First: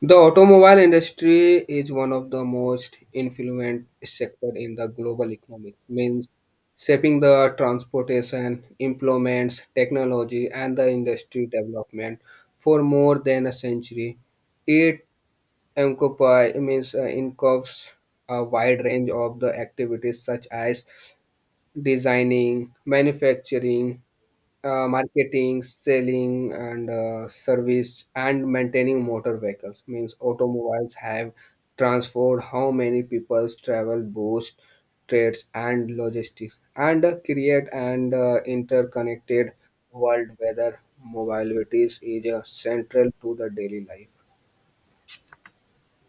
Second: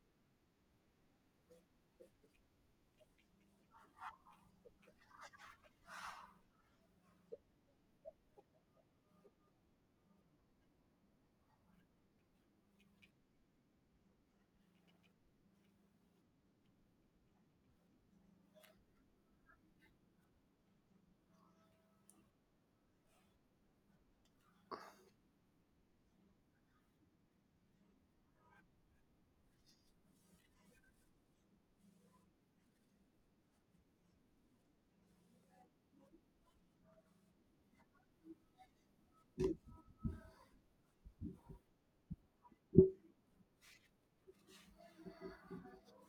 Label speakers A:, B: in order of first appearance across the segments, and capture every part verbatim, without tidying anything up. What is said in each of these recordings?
A: The automobile industry is one of the most influent sector in the global economy, means shaping the transportation, implements, technology, and the industry development for more than a century. It encompasses means uh, encompasses a wide range of the activities such as designing, manufacturing, uh, marketing, selling, and uh, service, and maintaining motor vehicles. Means automobiles have transformed how many people's travel, boost trades, and logistics, and uh, create an uh, interconnected world where mobility is uh, central to the daily life.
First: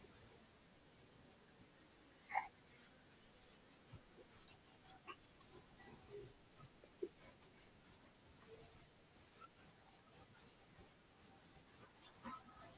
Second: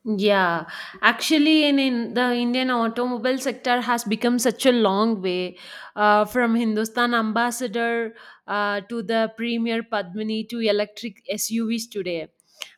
B: Yeah, actually, in, in the Indian automobile sector has become such a long way uh, from Hindustan ambassador uh, to the Premier Padmini to electric S U Vs today,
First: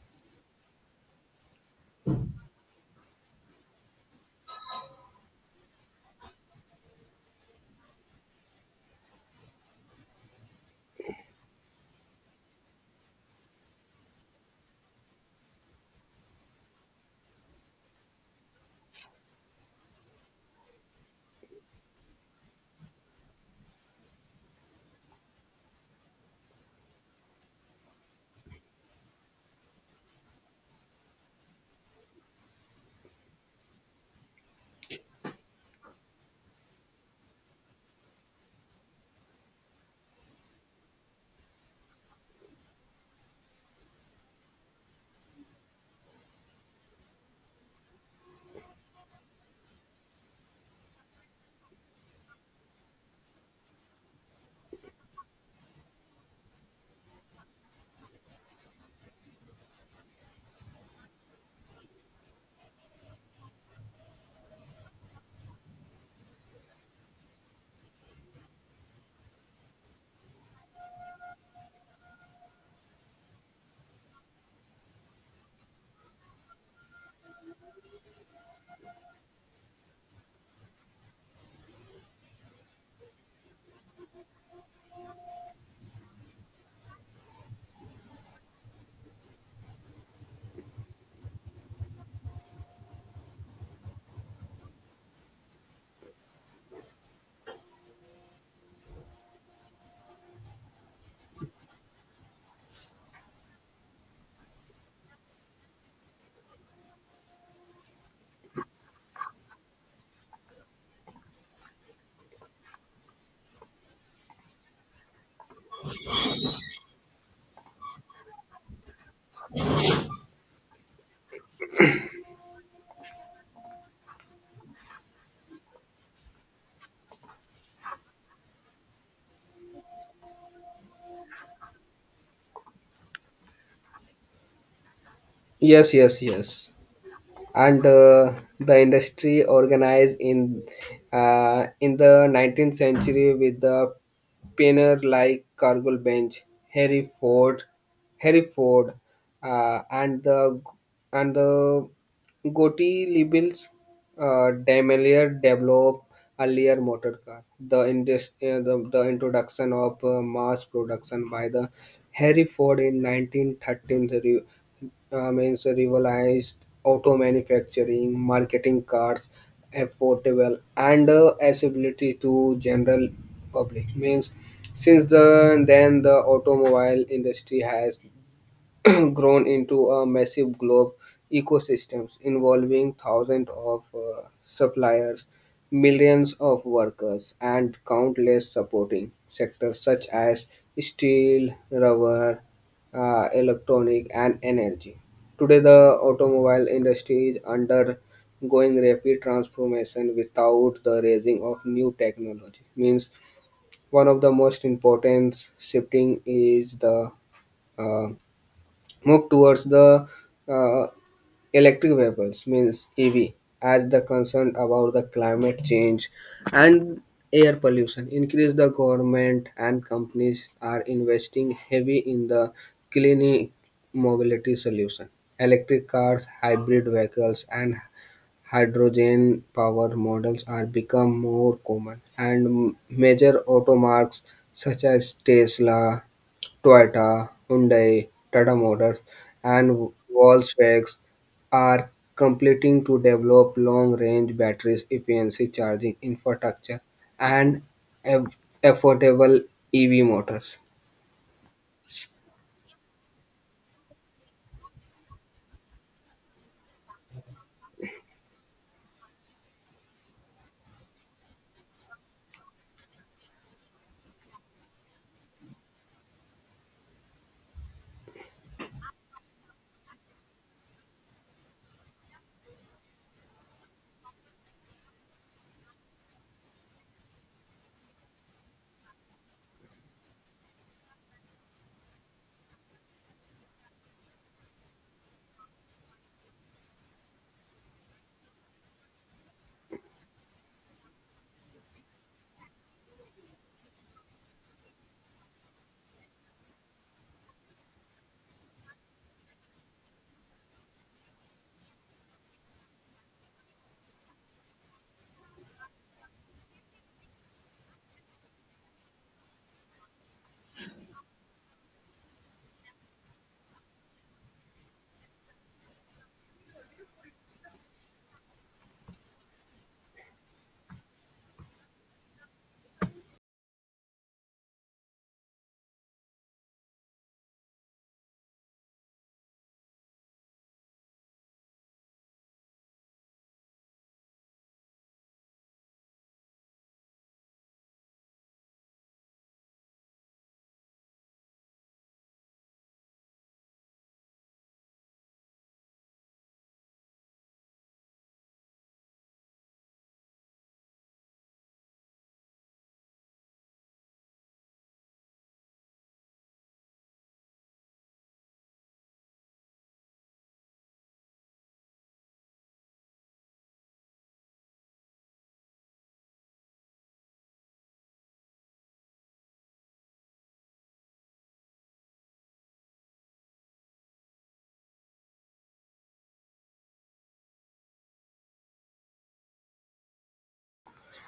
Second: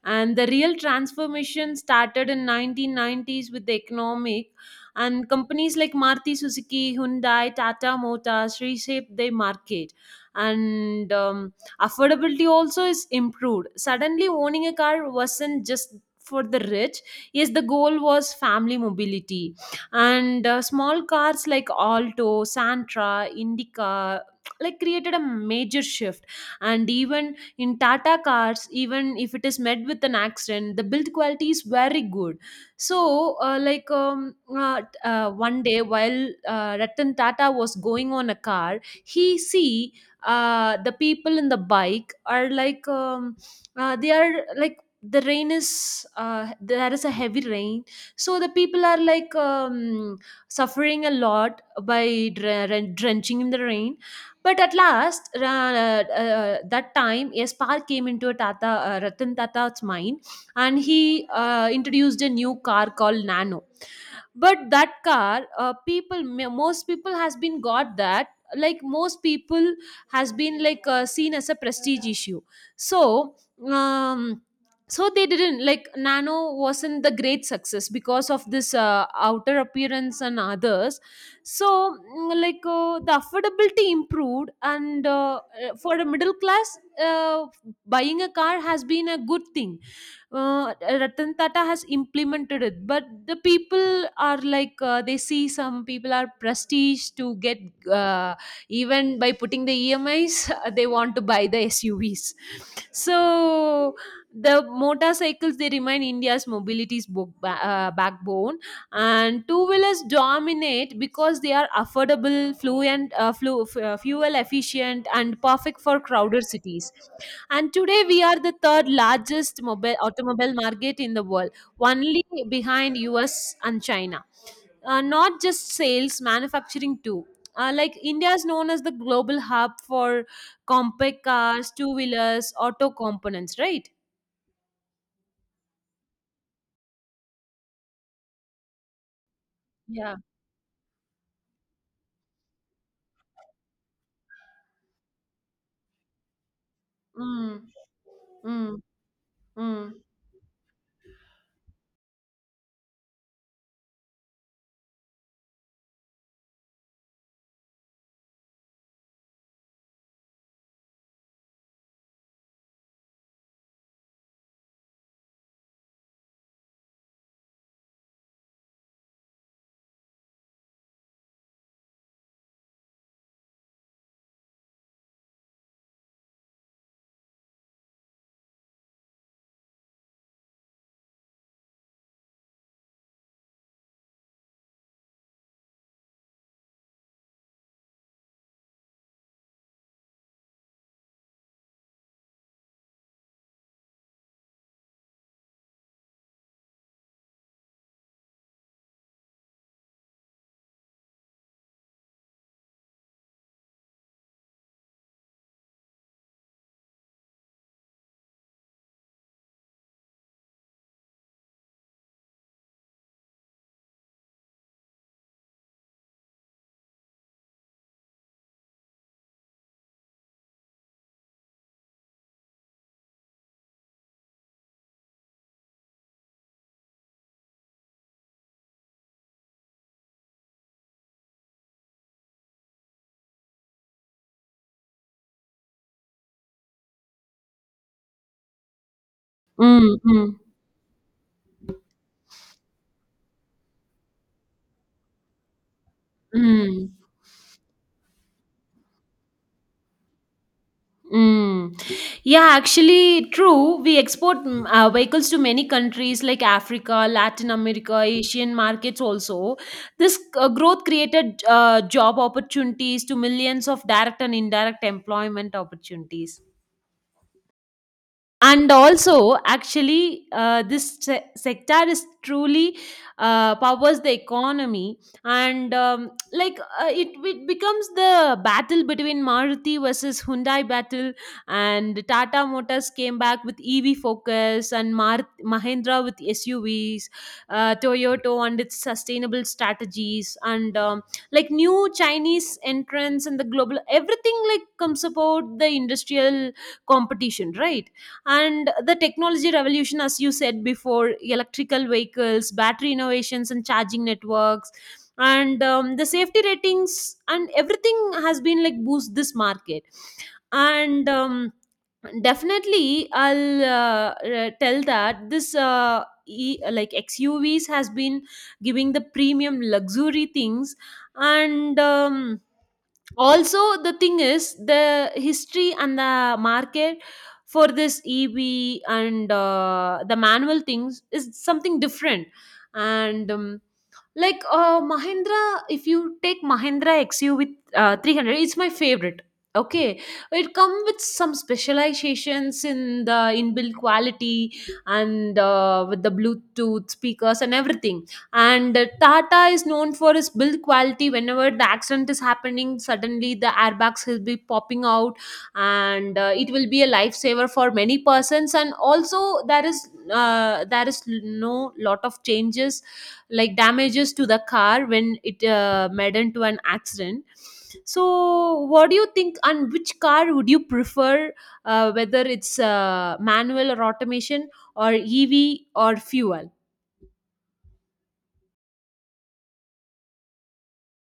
B: and the real transformation started in nineteen nineties with the economic and companies like Maruti Suzuki, Hyundai, Tata Motors reshaped their market and um, affordability also is improved. Suddenly owning a car wasn't just for the rich. Yes, the goal was family mobility, and uh, small cars like Alto, Santra, Indica like created a major shift. And even in Tata cars, even if it is met with an accident, the build quality is very good. So uh, like um, uh, t- uh, one day while uh, Ratan Tata was going on a car, he see uh, the people in the bike are like, um, uh, they are like the rain is, uh, there is a heavy rain. So the people are like, um, suffering a lot by dren- drenching in the rain. But at last, ra- uh, uh, that time, a spark came into a Tata, uh, Ratan Tata's mind, and he uh, introduced a new car called Nano. But that car, uh, people m- most people has been got that, like most people has been like uh, seen as a prestige issue. So um so they didn't like Nano wasn't the great success because of this uh, outer appearance and others. So mm, like uh, the affordability improved, and uh, uh, for the middle class, uh, buying a car has been a good thing. uh, Ratan Tata has implemented it, but the people are like, uh, they see some people are prestige to get, uh, even by putting the E M Is, they want to buy the S U Vs. So the motorcycles they remain India's mobility's bo- ba- uh, backbone, and two wheelers dominate because they are affordable, fluent, uh, flu- f- uh, fuel efficient, and perfect for crowded cities. And today we are the third largest mobile automobile market in the world, only behind U S and China. Uh, not just sales, manufacturing too. Uh, like India is known as the global hub for compact cars, two wheelers, auto components, right?
A: Yes, yes, yes. and uh, the industry
B: Yeah.
A: organized in uh, in the nineteenth century with the pioneer like Cargill Bench, Harry Ford,
B: Mm,
A: Harry
B: mm,
A: Ford, uh,
B: mm.
A: and the and the Gotti labels uh, Daimler developed earlier motor car. The, indus- uh, the, the introduction of uh, mass production by the Harry Ford in nineteen thirteen re- uh, means revolutionized auto manufacturing, marketing cars affordable and uh, accessibility to general public. Means since the, then the automobile industry has grown into a massive globe ecosystems involving thousands of uh, suppliers, millions of workers, and countless supporting sectors such as steel, rubber, uh, electronic, and energy. Today, the automobile industry is undergoing rapid transformation without the raising of new technology. Means one of the most important shifting is the uh, move towards the uh, electric vehicles means ev. As the concern about the climate change and air pollution increase, the government and companies are investing heavy in the clean mobility solution, electric cars, hybrid vehicles and hydrogen powered models are become more common, and major automarks such as Tesla, Toyota, Hyundai, Tata Motors, and
B: Mm, mm,
A: Volkswagen are completing to develop long-range batteries, efficiency charging infrastructure,
B: mm.
A: and aff- affordable E V motors.
B: Mm. Yeah, actually, true. We export mm, uh, vehicles to many countries like Africa, Latin America, Asian markets also. This uh, growth created uh, job opportunities to millions of direct and indirect employment opportunities. And also actually, uh, this se- sector is truly, uh, powers the economy. And um, like uh, it, it becomes the battle between Maruti versus Hyundai battle, and Tata Motors came back with EV focus, and Mar- Mahindra with SUVs, uh, Toyota and its sustainable strategies, and um, like new Chinese entrants, and the global everything like comes about the industrial competition, right? And the technology revolution, as you said before, electrical vehicles, battery innovations, and charging networks. And um, the safety ratings and everything has been like boost this market. And um, definitely I'll uh, uh, tell that this uh, e- like X U Vs has been giving the premium luxury things. And um, also the thing is the history and the market for this EV, and uh, the manual things is something different. And um, like uh, Mahindra, if you take Mahindra X U V uh, three hundred, it's my favorite. Okay, it comes with some specializations in the inbuilt quality and uh, with the Bluetooth speakers and everything. And uh, Tata is known for its build quality. Whenever the accident is happening, suddenly the airbags will be popping out, and uh, it will be a lifesaver for many persons. And also there is uh, there is no lot of changes, like damages to the car when it uh, maddened to an accident. So what do you think, and which car would you prefer, uh, whether it's uh, manual or automation or EV or fuel?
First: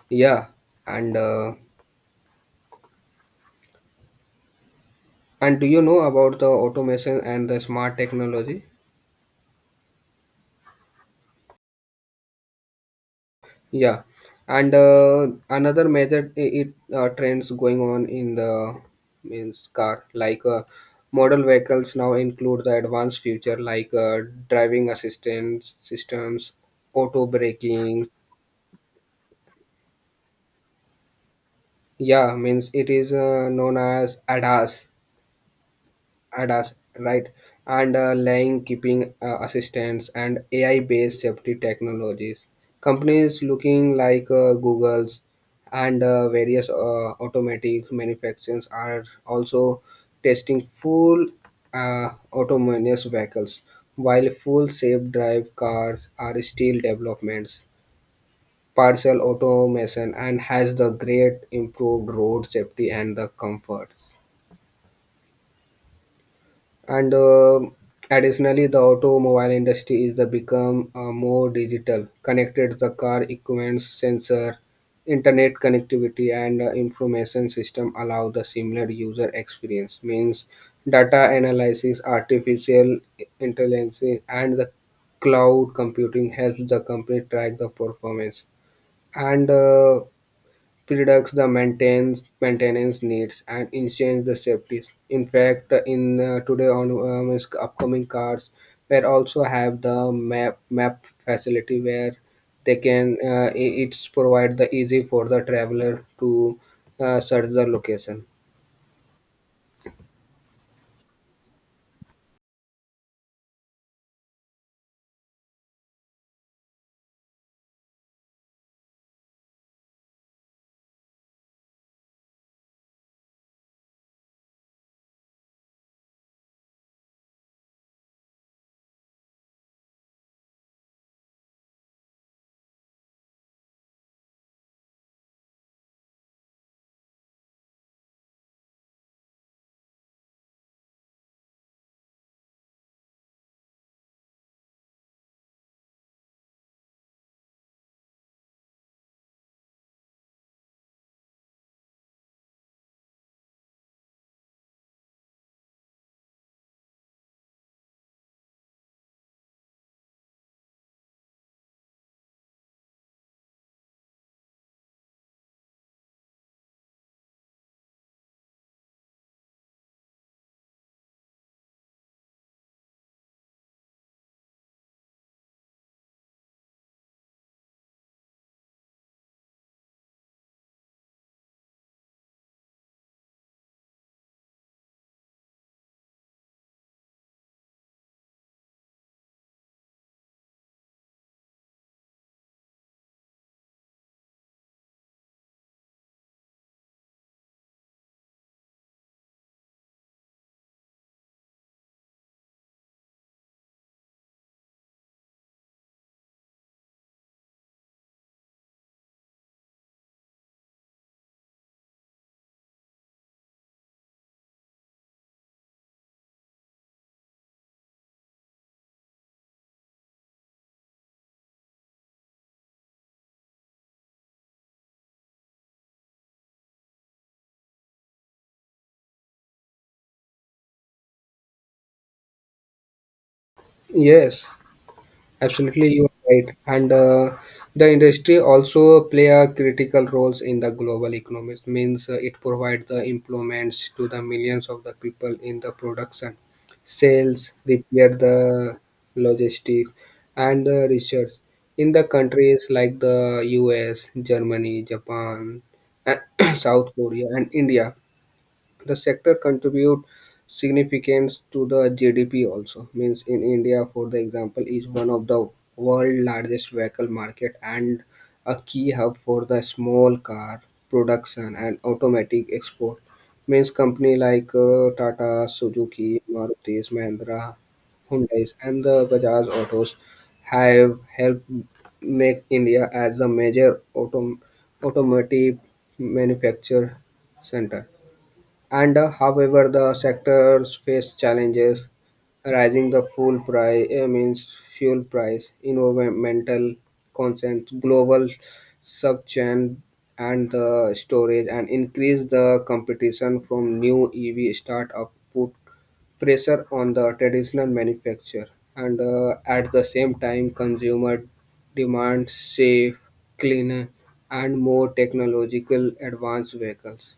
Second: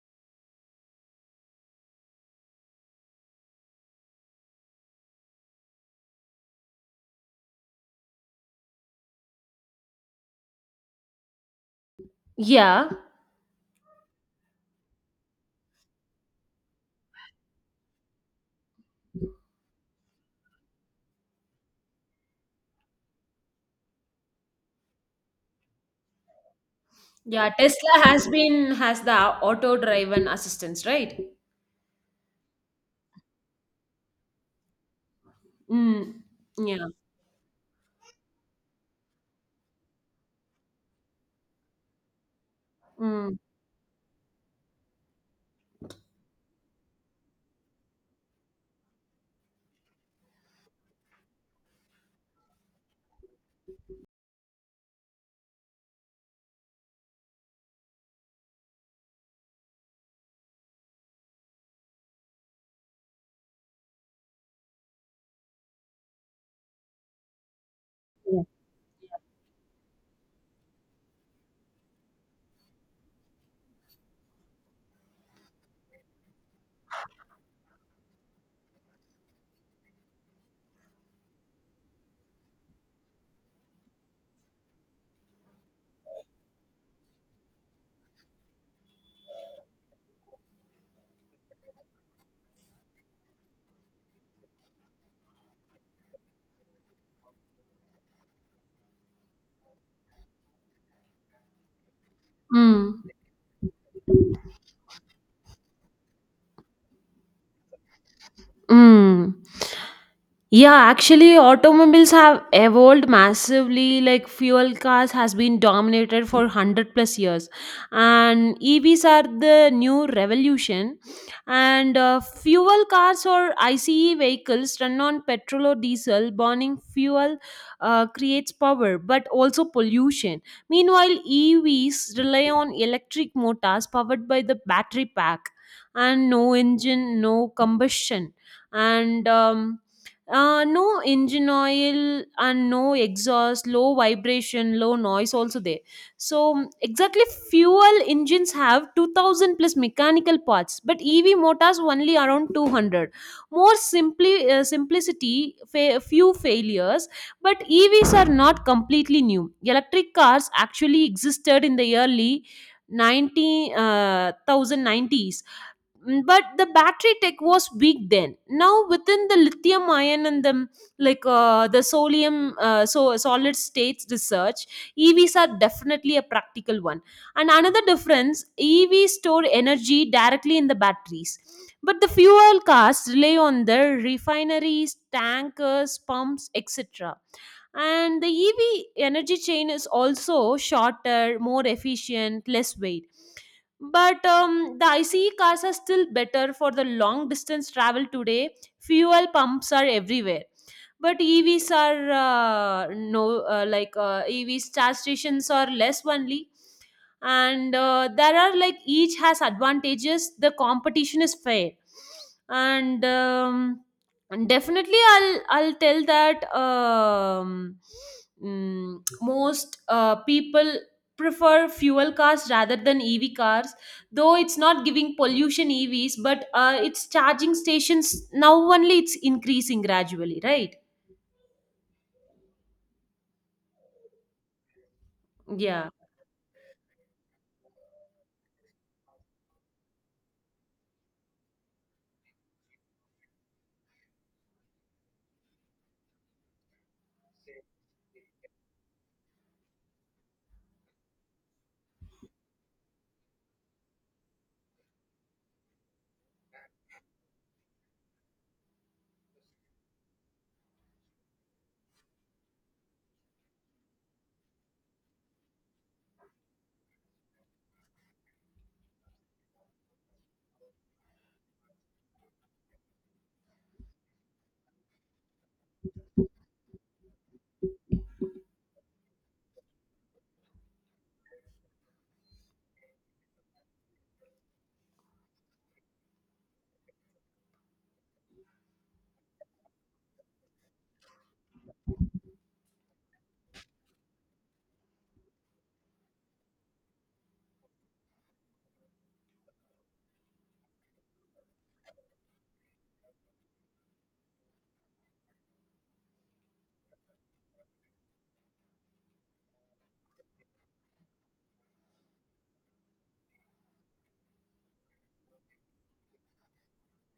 A: Yeah. And uh, and do you know about the automation and the smart technology?
B: Yeah,
A: Yeah. and uh, Another method I- it uh, trends going on in the means car like uh, model vehicles now include the advanced feature like uh, driving assistance systems, auto
B: yeah, Tesla
A: braking.
B: has been has the auto driven assistance, right?
A: Yeah, means it is uh, known as ADAS.
B: Mm.
A: ADAS,
B: Yeah.
A: right? And uh, line keeping uh, assistance and A I-based safety technologies.
B: Mm.
A: Companies looking like uh, Google's and uh, various uh, automatic manufacturers are also testing full uh, autonomous vehicles, while full self-drive cars are still developments. Partial automation and has the great improved road safety and the comforts. and uh, additionally, the automobile industry is the become uh, more digital connected. The car equipment sensor, internet connectivity and uh, information system allow the similar user experience. Means data analysis, artificial intelligence and the cloud computing helps the company track the performance and uh, reduce the maintenance maintenance needs and enhance the safety. In fact, in uh, today on um, is upcoming cars, where also have the map map facility where they
B: Mm.
A: can uh, i- it's provide the easy for the traveler to uh, search the location.
B: Mm. Yeah, actually, automobiles have evolved massively. Like fuel cars has been dominated for one hundred plus years, and E Vs are the new revolution. And uh, fuel cars or ICE vehicles run on petrol or diesel. Burning fuel uh, creates power, but also pollution. Meanwhile, E Vs rely on electric motors powered by the battery pack, and no engine, no combustion, and um, uh, no engine oil and no exhaust, low vibration, low noise also there. So mm, exactly, fuel engines have two thousand plus mechanical parts, but E V motors only around two hundred. More simply, uh, simplicity, fa- few failures, but E Vs are not completely new. Electric cars actually existed in the early 90 uh, ten ninety s. Mm, but the battery tech was weak then. Now within the lithium ion and the, like, uh, the sodium, uh, so solid states research, EVs are definitely a practical one. And another difference, EVs store energy directly in the batteries, but the fuel cars rely on the refineries, tankers, pumps, etc. And the EV energy chain is also shorter, more efficient, less weight. But um, the ICE cars are still better for the long distance travel today. Fuel pumps are everywhere, but EVs are uh, no uh, like uh, EVs charge stations are less only. And uh, there are, like, each has advantages, the competition is fair. And um, and definitely i'll i'll tell that, um, mm, most uh, people prefer fuel cars rather than EV cars, though it's not giving pollution EVs, but uh, it's charging stations now only it's increasing gradually, right?
A: Yes. Absolutely,
B: Yeah.
A: you are right. And uh, the industry also play a critical roles in the global economies. Means uh, it provides the employments to the millions of the people in the production, sales, repair, the logistics, and the research. In the countries like the U S, Germany, Japan, South Korea, and India, the sector contribute significance to the G D P also, means in India for the example is one of the world largest vehicle market and a key hub for the small car production and automatic export, means company like uh, Tata, Suzuki, Marutis, Mahindra, Hyundais and the Bajaj Autos have helped make India as a major autom- automotive manufacture center. And uh, however, the sectors face challenges rising the fuel price uh, means fuel price, environmental concerns, global subchain and the storage, and increase the competition from new E V startup put pressure on the traditional manufacturer. And uh, at the same time, consumer demand safe, cleaner, and more technological advanced vehicles.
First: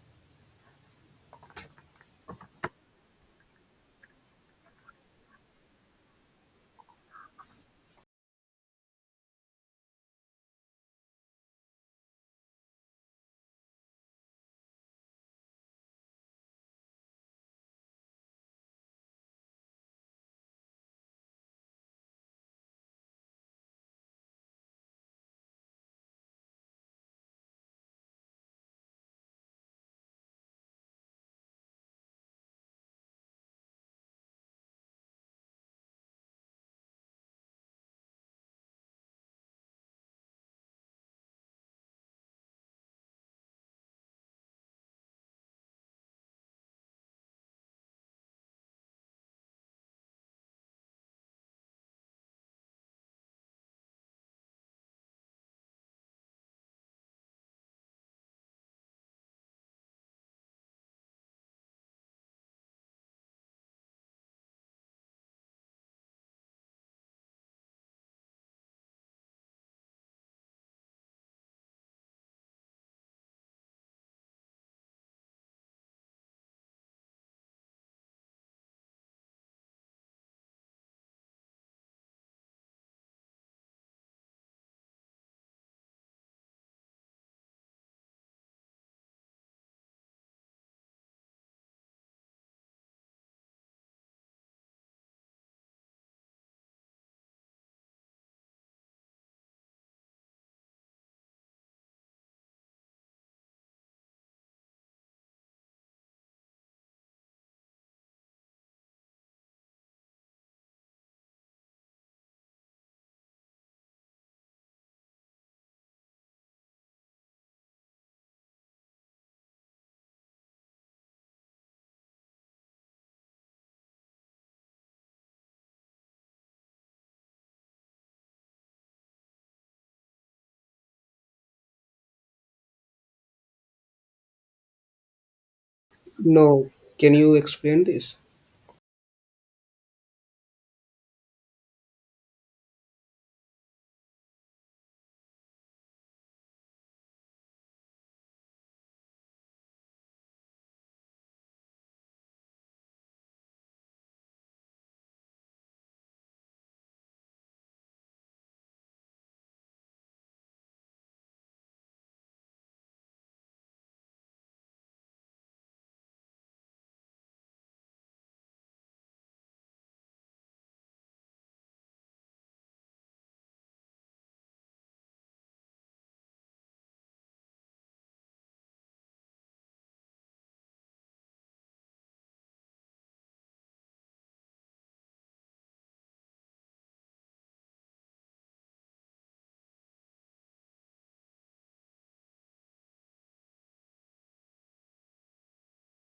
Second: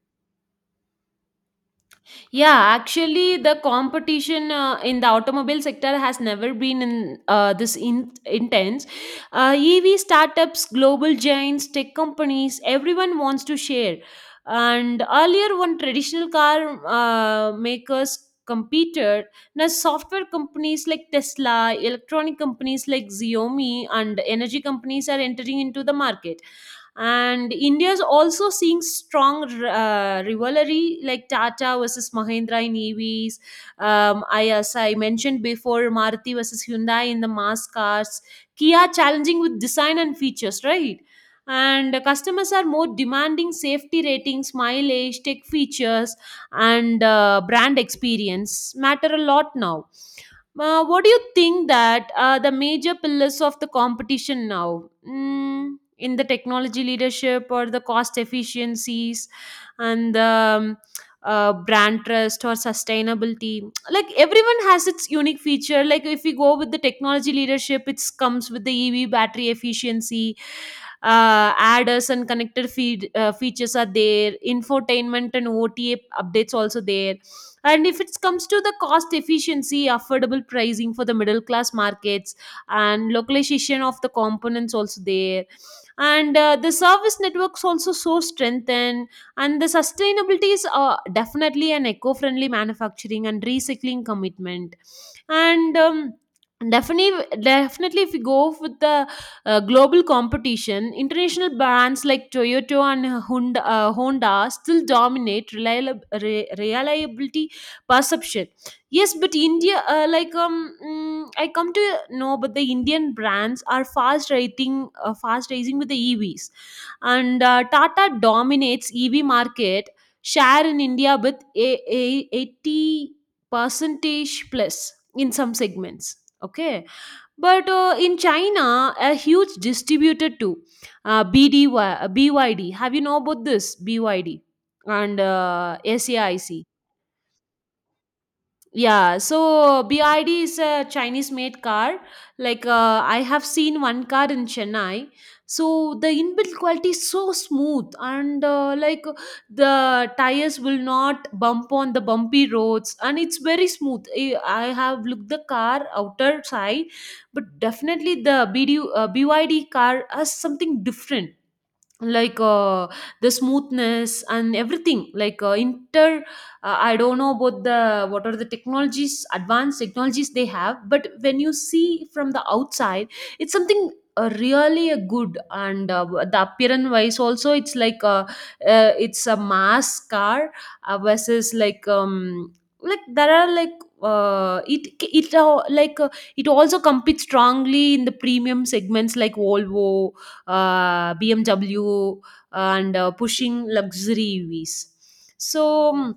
B: Yeah, actually the competition, uh, in the automobile sector has never been in uh, this in- intense. Uh, E V startups, global giants, tech companies, everyone wants to share. And earlier when traditional car uh, makers competed, now software companies like Tesla, electronic companies like Xiaomi, and energy companies are entering into the market. And India is also seeing strong uh, rivalry, like Tata versus Mahindra in EVs. Um, I, as I mentioned before, Maruti versus Hyundai in the mass cars, Kia challenging with design and features, right? And customers are more demanding safety ratings, mileage, tech features, and uh, brand experience matter a lot now. Uh, what do you think that are the major pillars of the competition now, mm, in the technology leadership or the cost efficiencies and, um, uh, brand trust or sustainability? Like everyone has its unique feature. Like if we go with the technology leadership, it comes with the EV battery efficiency, uh, adders and connected feed uh, features are there, infotainment and O T A updates also there. And if it comes to the cost efficiency, affordable pricing for the middle class markets, and localization of the components also there, and uh, the service networks also so strengthened. And the sustainability is, uh, definitely an eco-friendly manufacturing and recycling commitment. And um, definitely, definitely, if we go with the uh, global competition, international brands like Toyota and Honda, uh, Honda still dominate reliab- re- reliability perception. Yes, but India, uh, like um, mm, I come to know, but the Indian brands are fast rating, uh, fast rising with the E Vs. And uh, Tata dominates E V market share in India with a, a eighty percentage plus in some segments. Okay, but uh, in China, a huge distributor too, uh, BDY, uh, B Y D. Have you know about this BYD and uh, S A I C?
A: No, can you explain this?
B: Yeah, so B I D is a Chinese-made car. Like uh, I have seen one car in Chennai. So the inbuilt quality is so smooth, and uh, like the tires will not bump on the bumpy roads, and it's very smooth. I I have looked the car outer side, but definitely the BD, uh, B Y D car has something different, like, uh, the smoothness and everything, like, uh, inter uh, I don't know about the what are the technologies, advanced technologies they have. But when you see from the outside, it's something, uh, really a good. And uh, the appearance wise also, it's like, uh, uh, it's a mass car, uh, versus, like, um like there are, like, uh, it it uh, like uh, it also competes strongly in the premium segments like Volvo, uh, B M W, and uh, pushing luxuries. So mm,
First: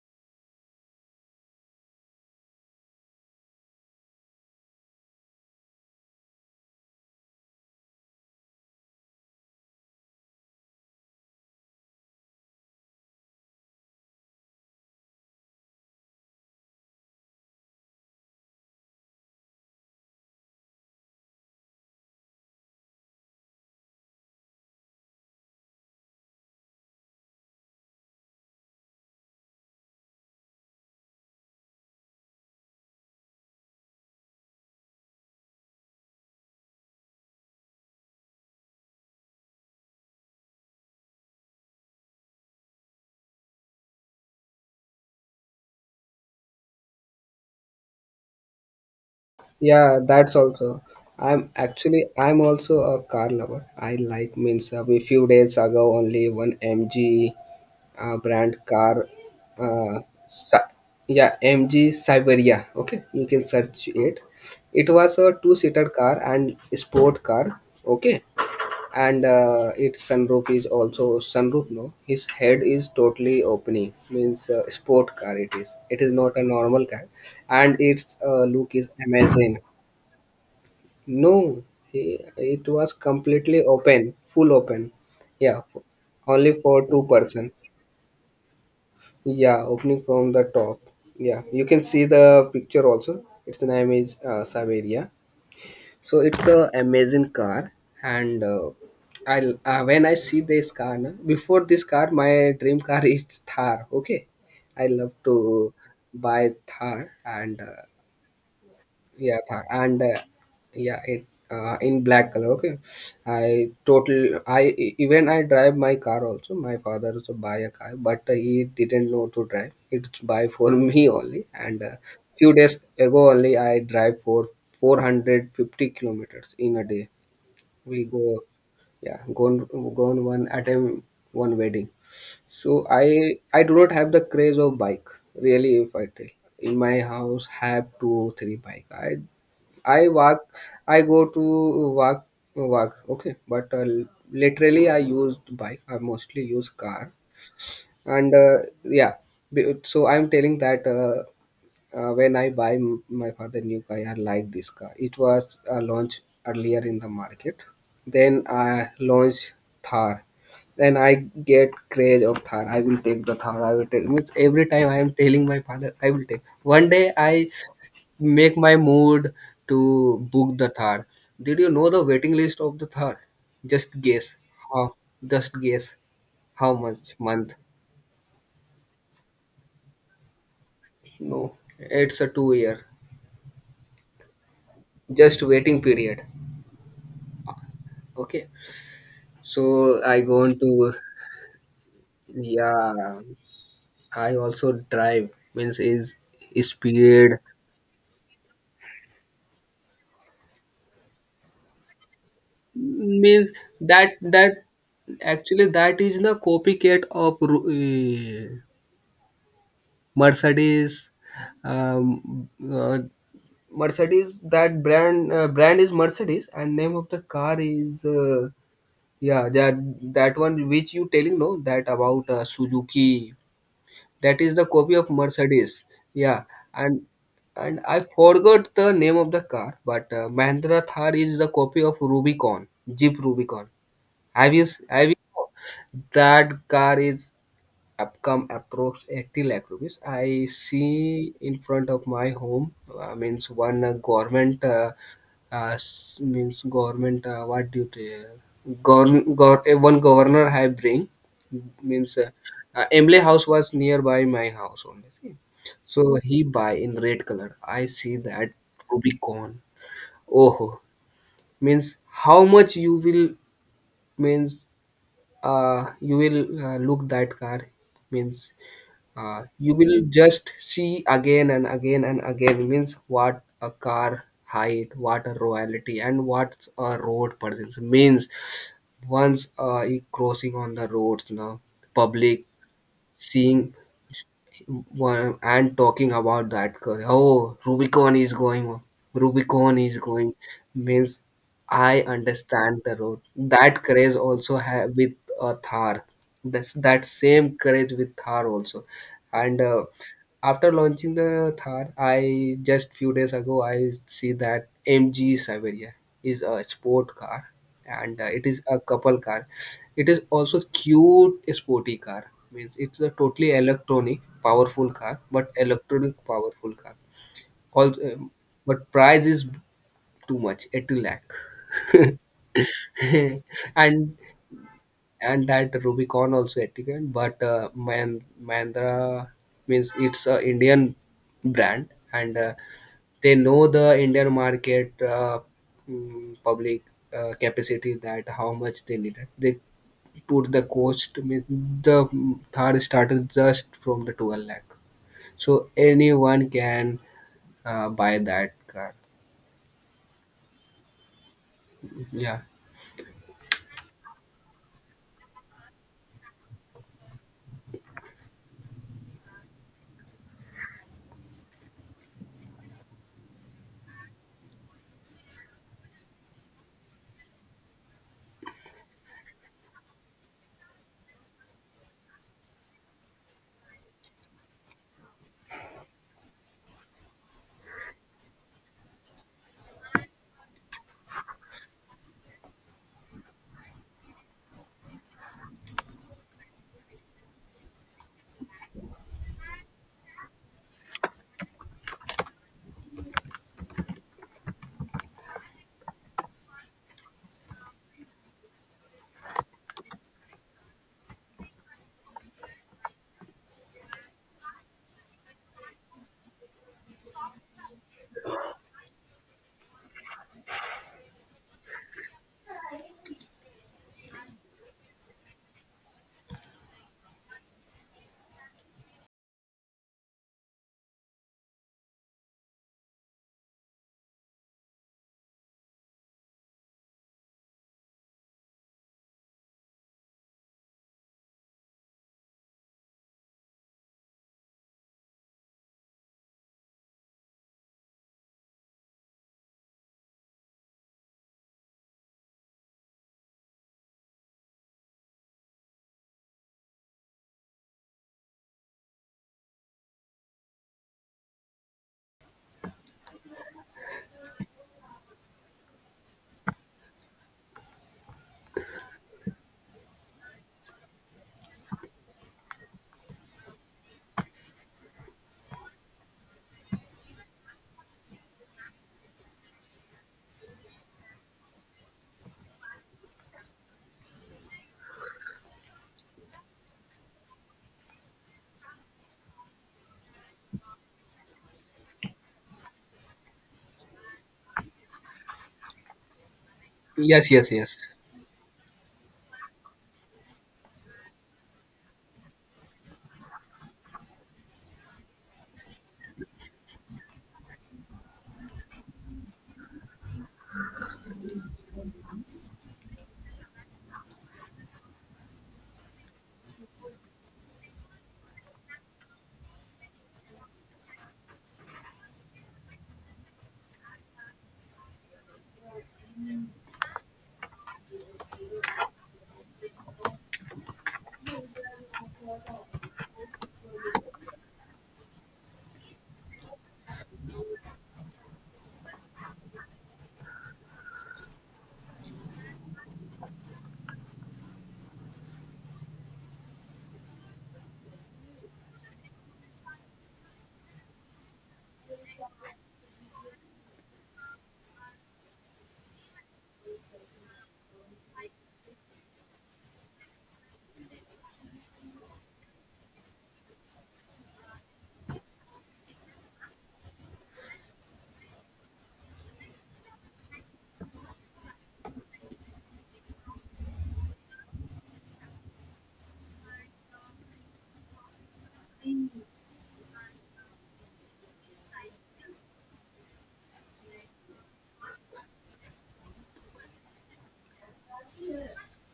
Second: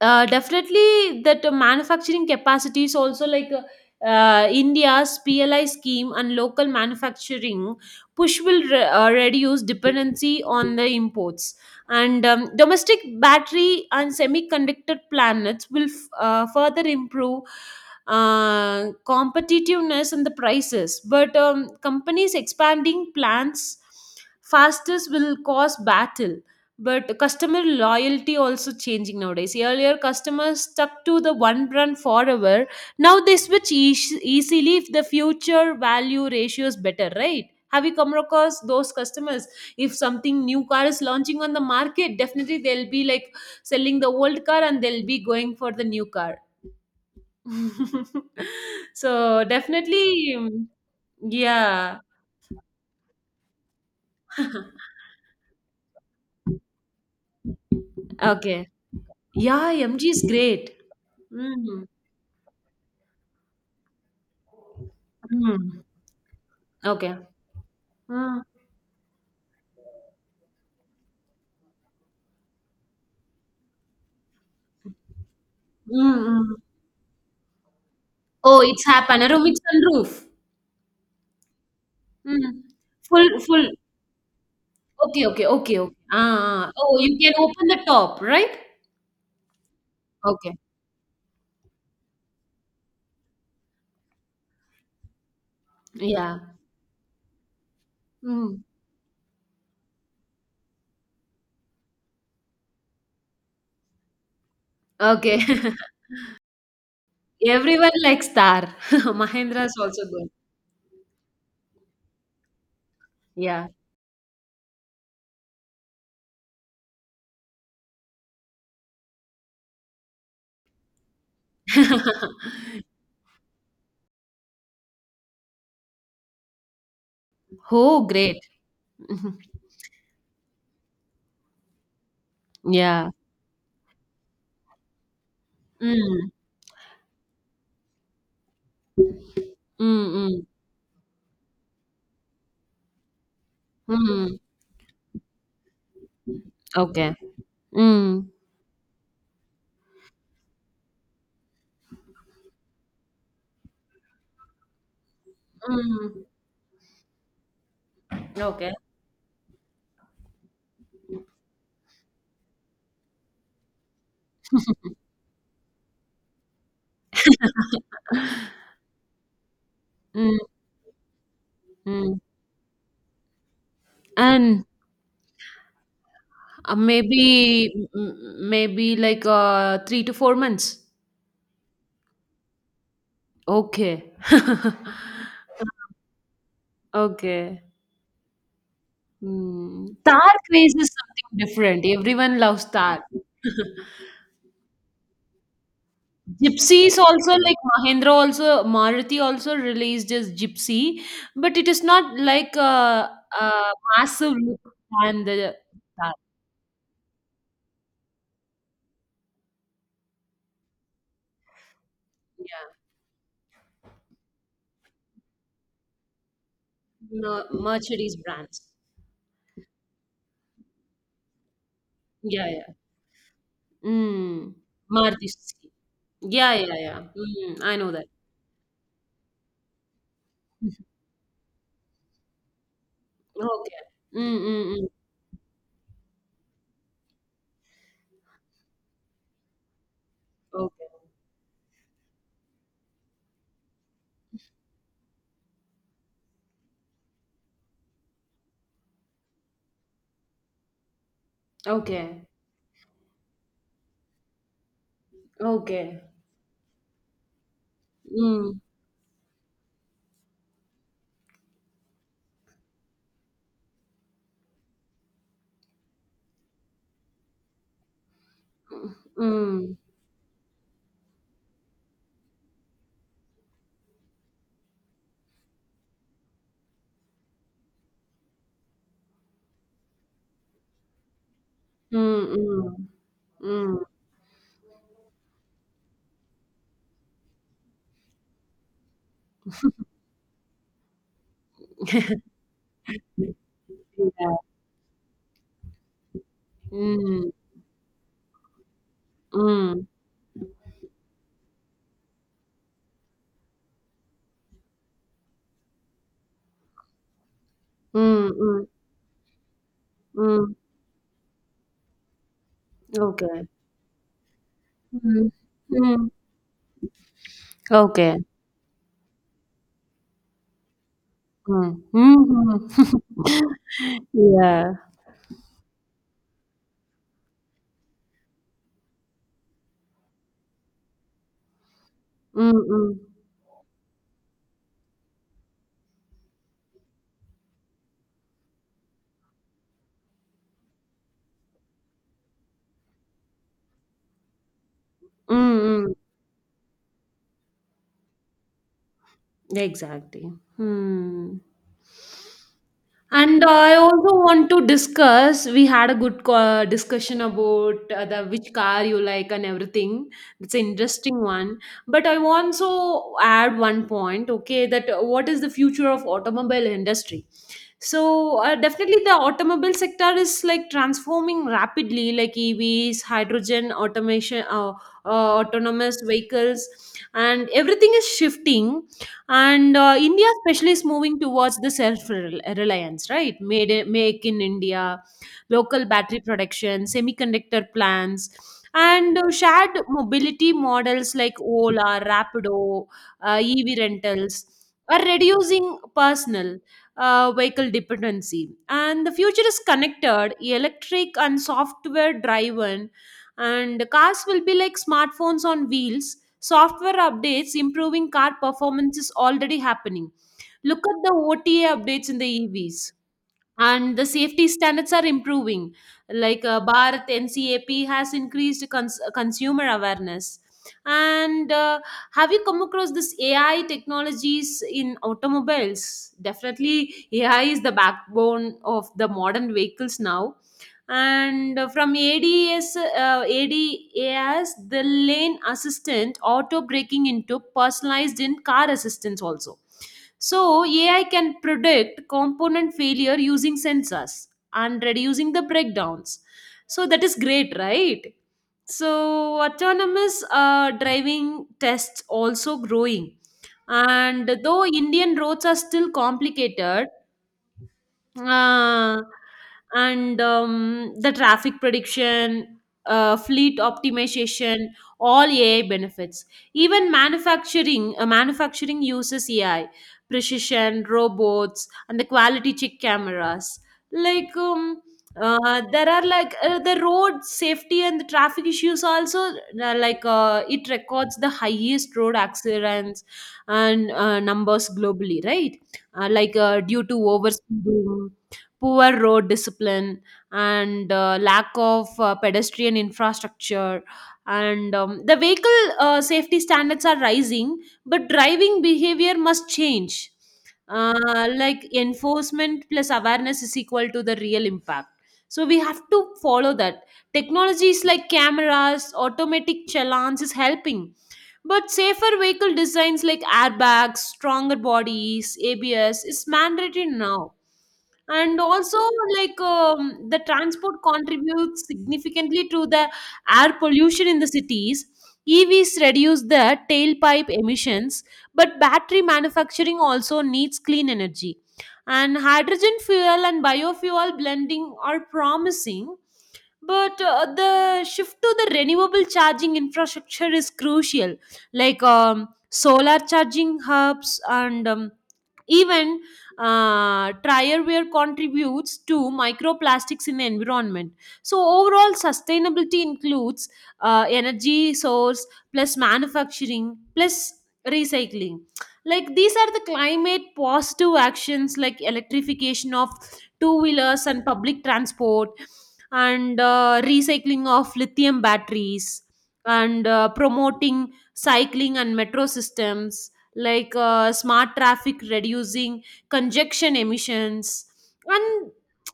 B: uh, definitely that, uh, manufacturing capacities also, like, uh, uh, India's P L I scheme and local manufacturing push will re- uh, reduce dependency on the imports. And um, domestic battery and semiconductor planets will f- uh, further improve uh, competitiveness and the prices. But um, companies expanding plants fastest will cause battle. But customer loyalty also changing nowadays. Earlier, customers stuck to the one brand forever. Now they switch eas easily if the future value ratio is better, right? Have you come across those customers? If something new car is launching on the market, definitely they'll be like selling the old car and they'll be going for the new car. So
A: Yeah,
B: definitely,
A: that's
B: mm,
A: also. I'm
B: yeah.
A: actually I'm also a car lover. I like means uh, a few days ago only one M G uh, brand
B: Okay.
A: car.
B: Yeah,
A: Uh,
B: M G is great.
A: Cy- yeah,
B: Mm.
A: M G Siberia. Okay, you can search it. It was a
B: Mm.
A: two-seater car and
B: Okay.
A: sport car. Okay,
B: Mm.
A: and uh, its sunroof is also sunroof, no, his head is totally opening, means uh, sport car, it is
B: Mm,
A: it is not a
B: mm.
A: normal car, and its uh,
B: Oh,
A: look
B: it's
A: is
B: have panoramic
A: amazing.
B: sunroof.
A: No he,
B: Mm.
A: it was
B: Full,
A: completely
B: full.
A: open, full open.
B: Okay, okay,
A: Yeah,
B: okay, okay.
A: only
B: Ah, ah.
A: for
B: Oh,
A: two
B: you can
A: person.
B: open the top, right?
A: Yeah, opening from the
B: Okay.
A: top. Yeah, you can see the picture also. Its name is uh, Saveria. So
B: Yeah.
A: it's a amazing car, and
B: Mm.
A: uh, I uh, when I see this car, na, before this car, my dream car is Thar. Okay, I love to
B: Okay.
A: buy Thar, and uh,
B: Everyone likes Tar.
A: yeah
B: Mahindra
A: tha-
B: is also
A: and uh,
B: good.
A: yeah it uh, in black color. Okay. i
B: Yeah.
A: total i e- even i drive my car also. My father also buy a car, but uh, he didn't know to drive, it's buy for me only. And uh, few days ago only i drive for four hundred fifty kilometers in a day. We
B: Oh,
A: go,
B: great.
A: yeah, gone gone one at a one wedding. So I
B: Yeah.
A: I do not have the craze of bike, really. If I tell
B: Mm.
A: in my house have two or three bike. I I walk,
B: Mm,
A: I go to walk walk okay. But uh,
B: mm, mm.
A: literally I use bike. I mostly use car,
B: Okay. Mm.
A: and uh, yeah. be- So I'm telling that. Uh, uh, when I buy m- my father new car, I like this car. It was uh, launched
B: Mm.
A: earlier in the market. Then
B: Okay.
A: I launched Thar. Then I get craze of Thar. I will take the Thar. I will take. Means every time I am telling my father, I will take. One day I make my mood to
B: Mm,
A: book the Thar. Did you know the
B: mm.
A: waiting list of the Thar? Just guess.
B: And
A: How? Just guess.
B: Uh,
A: How much month?
B: maybe m- maybe like uh, three to four months.
A: No, it's a two year.
B: Okay.
A: Just waiting period.
B: Okay.
A: Okay. So
B: Hmm.
A: I
B: Tar
A: go on
B: craze is
A: to,
B: something different. Everyone loves Tar.
A: yeah. I also drive means is
B: Gypsies also
A: speed,
B: like Mahindra also Maruti also released as Gypsy, but it is not like a,
A: means
B: a
A: that
B: massive
A: that
B: look than the
A: actually that
B: Tar.
A: is the copycat of Ru- eh, Mercedes. Um,
B: Yeah,
A: uh, Mercedes, that brand uh, brand is Mercedes and name of the
B: no,
A: car is
B: Mercedes
A: uh,
B: brands.
A: yeah, that that one which you telling, no, that about uh,
B: Yeah, yeah.
A: Suzuki. That
B: Mm.
A: is the copy of
B: Maruti. Suzuki.
A: Mercedes. Yeah,
B: Yeah, yeah, yeah.
A: and
B: Mm, I
A: and
B: know
A: I
B: that.
A: forgot the name of the car, but uh, Mahindra Thar is the copy of Rubicon, Jeep Rubicon.
B: Okay. Mm,
A: Have you
B: mm, mm.
A: have you? That car is upcome approx eighty lakh rupees. I
B: Okay.
A: see in front of my home uh, means one uh, government uh, uh, s- means government, uh, what do you say? Govern, gov- uh, one governor I bring, means
B: Okay.
A: uh, uh, emily house was nearby my house only, see?
B: Okay.
A: So he buy in red color. I see that
B: Mm,
A: Rubicon. Oh, means how much you will, means uh you will uh, look that car, means uh, you
B: mm,
A: will just see again and again and again, means what a car height, what a royalty and what a road presence, means once uh, you crossing on the roads now,
B: mm,
A: public
B: mm,
A: seeing
B: mm.
A: one and talking about that car, oh, Rubicon is going on, Rubicon is going, means I understand the road, that courage
B: Yeah.
A: also have with a Thar, that's that
B: Mm,
A: same courage with Thar also, and uh,
B: mm,
A: after launching the Thar, I just few days ago I see that M G Saveria is a sport car, and uh,
B: mm,
A: it is
B: mm,
A: a couple car. It is
B: mm.
A: also cute sporty car. Means it's a
B: Okay.
A: totally electronic powerful car,
B: Mm,
A: but
B: mm.
A: electronic powerful car. All
B: Okay.
A: um, but price is too much, eighty lakh.
B: Mm. Mm-hmm.
A: and
B: Yeah.
A: and that Rubicon also etiquette. But uh, Man- Mahindra means it's a Indian brand, and
B: Mm,
A: uh,
B: mm,
A: they know the Indian market uh, mm, public uh, capacity that how much they needed. They put the cost means the Thar started just from the twelve lakh,
B: mm,
A: so
B: mm.
A: anyone can uh, buy that car.
B: Exactly. Hmm.
A: Yeah.
B: And I also want to discuss. We had a good co- discussion about uh, the which car you like and everything. It's an interesting one. But I want to add one point. Okay, that uh, what is the future of automobile industry? So uh, definitely, the automobile sector is like transforming rapidly, like E Vs, hydrogen, automation, uh, uh, autonomous vehicles, and everything is shifting, and uh, India especially is moving towards the self reliance, right? Made in- make in India, local battery production, semiconductor plants, and uh, shared mobility models like Ola, Rapido, uh, EV rentals are reducing personal uh, vehicle dependency. And the future is connected, electric, and software driven, and cars will be like smartphones on wheels. Software updates improving car performance is already happening. Look at the O T A updates in the E Vs. And the safety standards are improving. Like uh, Bharat N CAP has increased cons- consumer awareness. And uh, have you come across this A I technologies in automobiles? Definitely, A I is the backbone of the modern vehicles now, and uh, from A D S, uh, A D A S, the lane assistant, auto braking, into personalized in car assistance also. So A I can predict component failure using sensors and reducing the breakdowns. So that is great, right? So autonomous uh, driving tests also growing, and though Indian roads are still complicated, uh, and um, the traffic prediction, uh, fleet optimization, all A I benefits. Even manufacturing, uh, manufacturing uses A I, precision robots, and the quality check cameras. Like um, uh, there are like uh, the road safety and the traffic issues also, uh, like uh, it records the highest road accidents and uh, numbers globally, right? uh, like uh, due to
A: Yes. Yes. Yes.
B: overspeeding, poor road discipline, and uh, lack of uh, pedestrian infrastructure. And um, the vehicle uh, safety standards are rising, but driving behavior must change. Uh, like enforcement plus awareness is equal to the real impact. So we have to follow that. Technologies like cameras, automatic challans is helping, but safer vehicle designs like airbags, stronger bodies, A B S is mandatory now. And also, like um, the transport contributes significantly to the air pollution in the cities. E Vs reduce the tailpipe emissions, but battery manufacturing also needs clean energy. And hydrogen fuel and biofuel blending are promising, but uh, the shift to the renewable charging infrastructure is crucial, like um, solar charging hubs, and um, even uh, wear contributes to microplastics in the environment. So overall, sustainability includes uh, energy source plus manufacturing plus recycling. Like these are the climate positive actions, like electrification of two wheelers and public transport, and uh, recycling of lithium batteries, and uh, promoting cycling and metro systems, like uh, smart traffic reducing congestion emissions, and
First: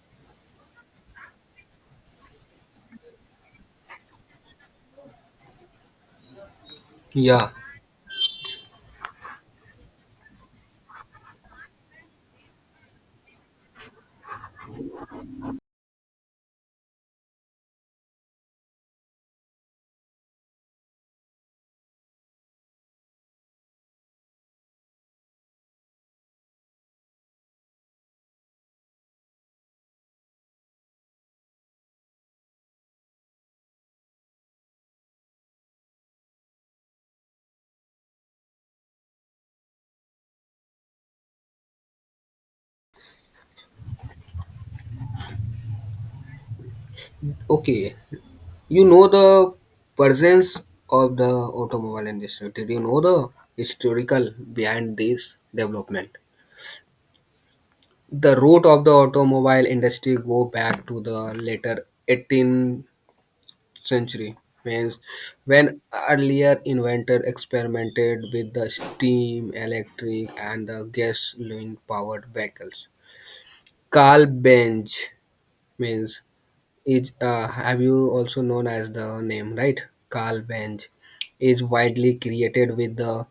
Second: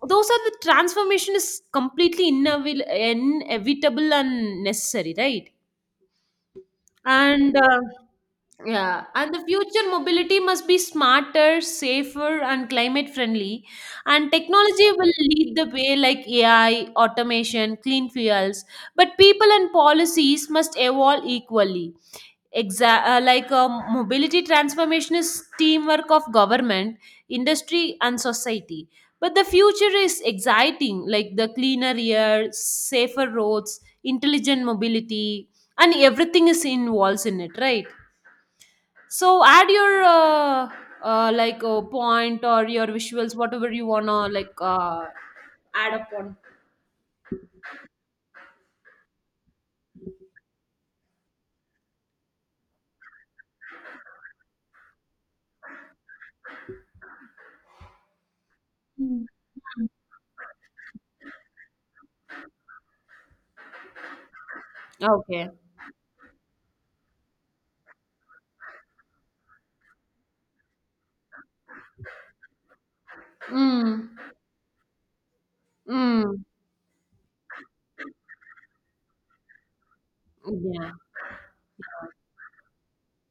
B: those are the transformation is completely inevitable, inevitable and necessary, right?
A: Yeah.
B: and uh, Yeah, and the future mobility must be smarter, safer, and climate friendly, and technology will lead the way, like AI, automation, clean fuels, but people and policies must evolve equally. Exa- uh, like uh, mobility transformation is teamwork of government, industry, and society, but the future is exciting, like the cleaner air, safer roads, intelligent mobility, and everything is involved in it, right? So add your uh, uh, like uh, point or your visuals, whatever you wanna like uh, add up on.
A: Okay. You know the presence of the automobile industry. Did you know the historical behind this development? The root of the automobile industry go back to the later eighteenth century, means
B: Okay.
A: when earlier inventor experimented with the steam, electric, and the gasoline powered vehicles.
B: Mm.
A: Carl Benz means
B: Mm.
A: is, uh, have you also known as the name, right? Carl Benz
B: Yeah.
A: is widely created with the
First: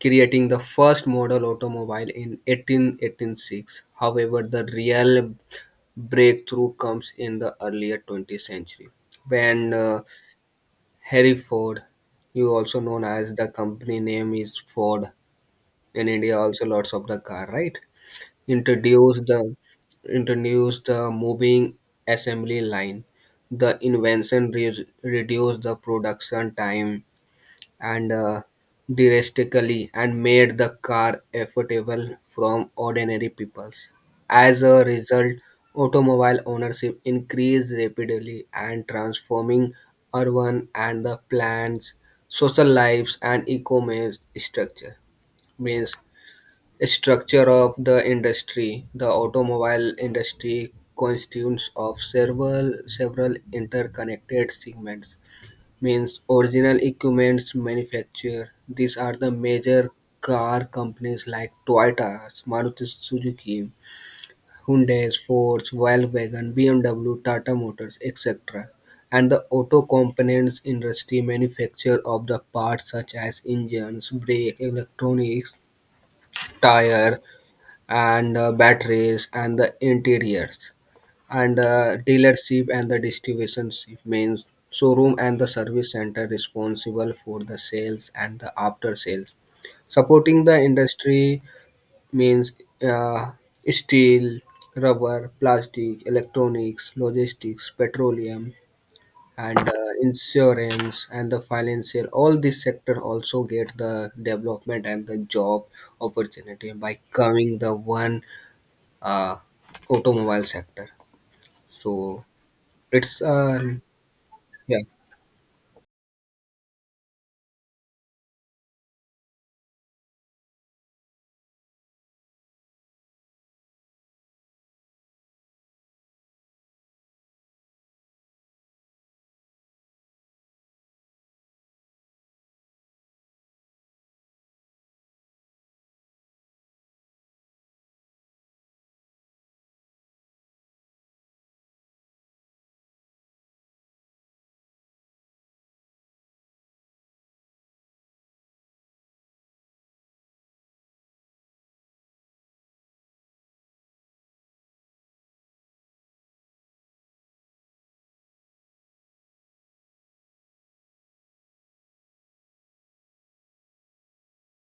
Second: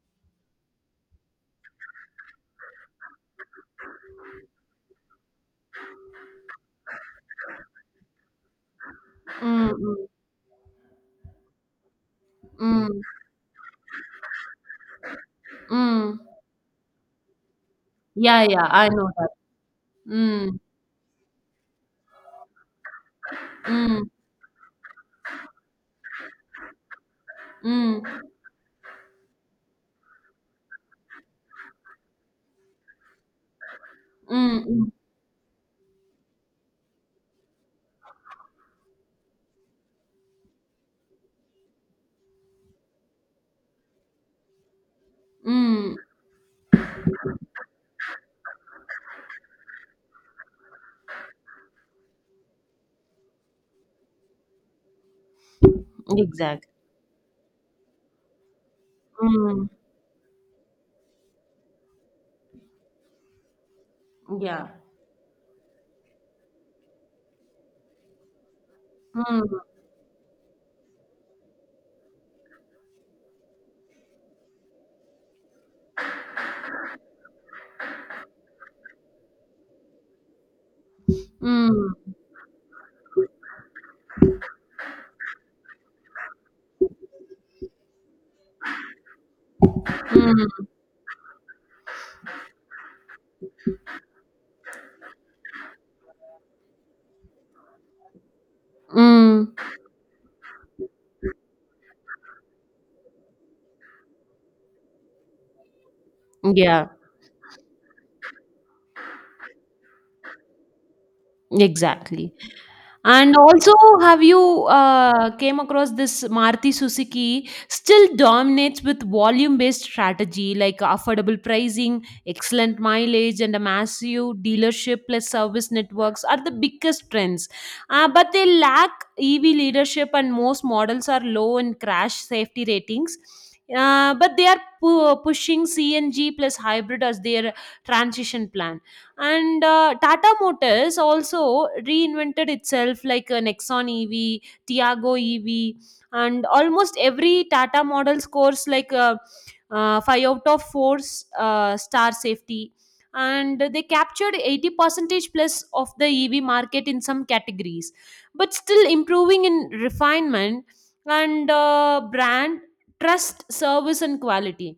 A: creating the first model automobile in eighteen eighty-six. However, the real breakthrough comes in the earlier twentieth century
B: Mm.
A: when uh,
B: Mm.
A: Harry Ford, you also
B: Mm.
A: known as the company name is Ford, in
B: Mm.
A: India also lots of the car, right,
B: Yeah. Yeah. I know
A: introduce
B: that.
A: the
B: Mm.
A: introduce the moving assembly line. The
B: Mm.
A: invention re- reduced the production time
B: Mm.
A: and uh, drastically and made the car affordable from ordinary peoples. As
B: Mm.
A: a
B: Mm.
A: result, automobile ownership increased rapidly and transforming urban and the plans, social lives and e-commerce structure. Means
B: Mm.
A: structure of the industry: the automobile industry constitutes of several several interconnected segments. Means
B: Exact.
A: original equipments manufacturer. These are the
B: Mm.
A: major car companies like Toyota, Maruti Suzuki,
B: Yeah.
A: Hyundai, Ford, Volkswagen, B M W, Tata Motors, et cetera. And the
B: Mm.
A: auto components industry manufacture of the parts such as engines, brake, electronics, tire, and uh, batteries and the interiors, and
B: Mm.
A: uh, dealership and the distributionship means showroom and the service center responsible for the sales and the after sales supporting the
B: Mm.
A: industry, means uh, steel, rubber, plastic, electronics, logistics, petroleum
B: Mm.
A: and uh, insurance and the financial, all these sector also get the development and the job opportunity
B: Yeah.
A: by coming the one uh, automobile sector. So
B: Exactly.
A: it's
B: And
A: uh,
B: also, have you
A: yeah.
B: uh, came across this? Maruti Suzuki still dominates with volume-based strategy, like affordable pricing, excellent mileage, and a massive dealership plus service networks are the biggest trends. Uh, but they lack E V leadership, and most models are low in crash safety ratings. Uh, but they are pu- pushing C N G plus hybrid as their transition plan, and uh, Tata Motors also reinvented itself like a Nexon E V, Tiago E V, and almost every Tata model scores like uh, uh, five out of four s- uh, star safety, and they captured eighty percentage plus of the E V market in some categories, but still improving in refinement and uh, brand trust, service, and quality.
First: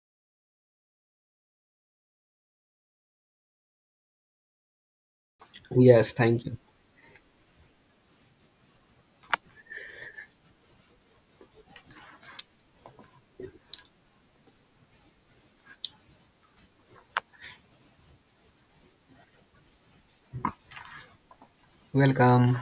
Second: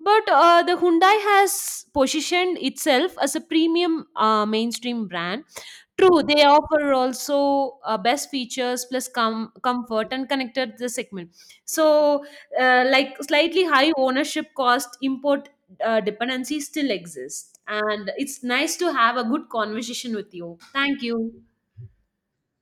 B: But uh, the Hyundai has positioned itself as a premium uh, mainstream brand.
A: Yes,
B: True, they
A: thank you.
B: offer also uh, best features plus com- comfort and connected the segment. So, uh, like slightly high ownership cost, import uh, dependency still exists. And it's nice to have a good conversation with you. Thank you.
A: Welcome.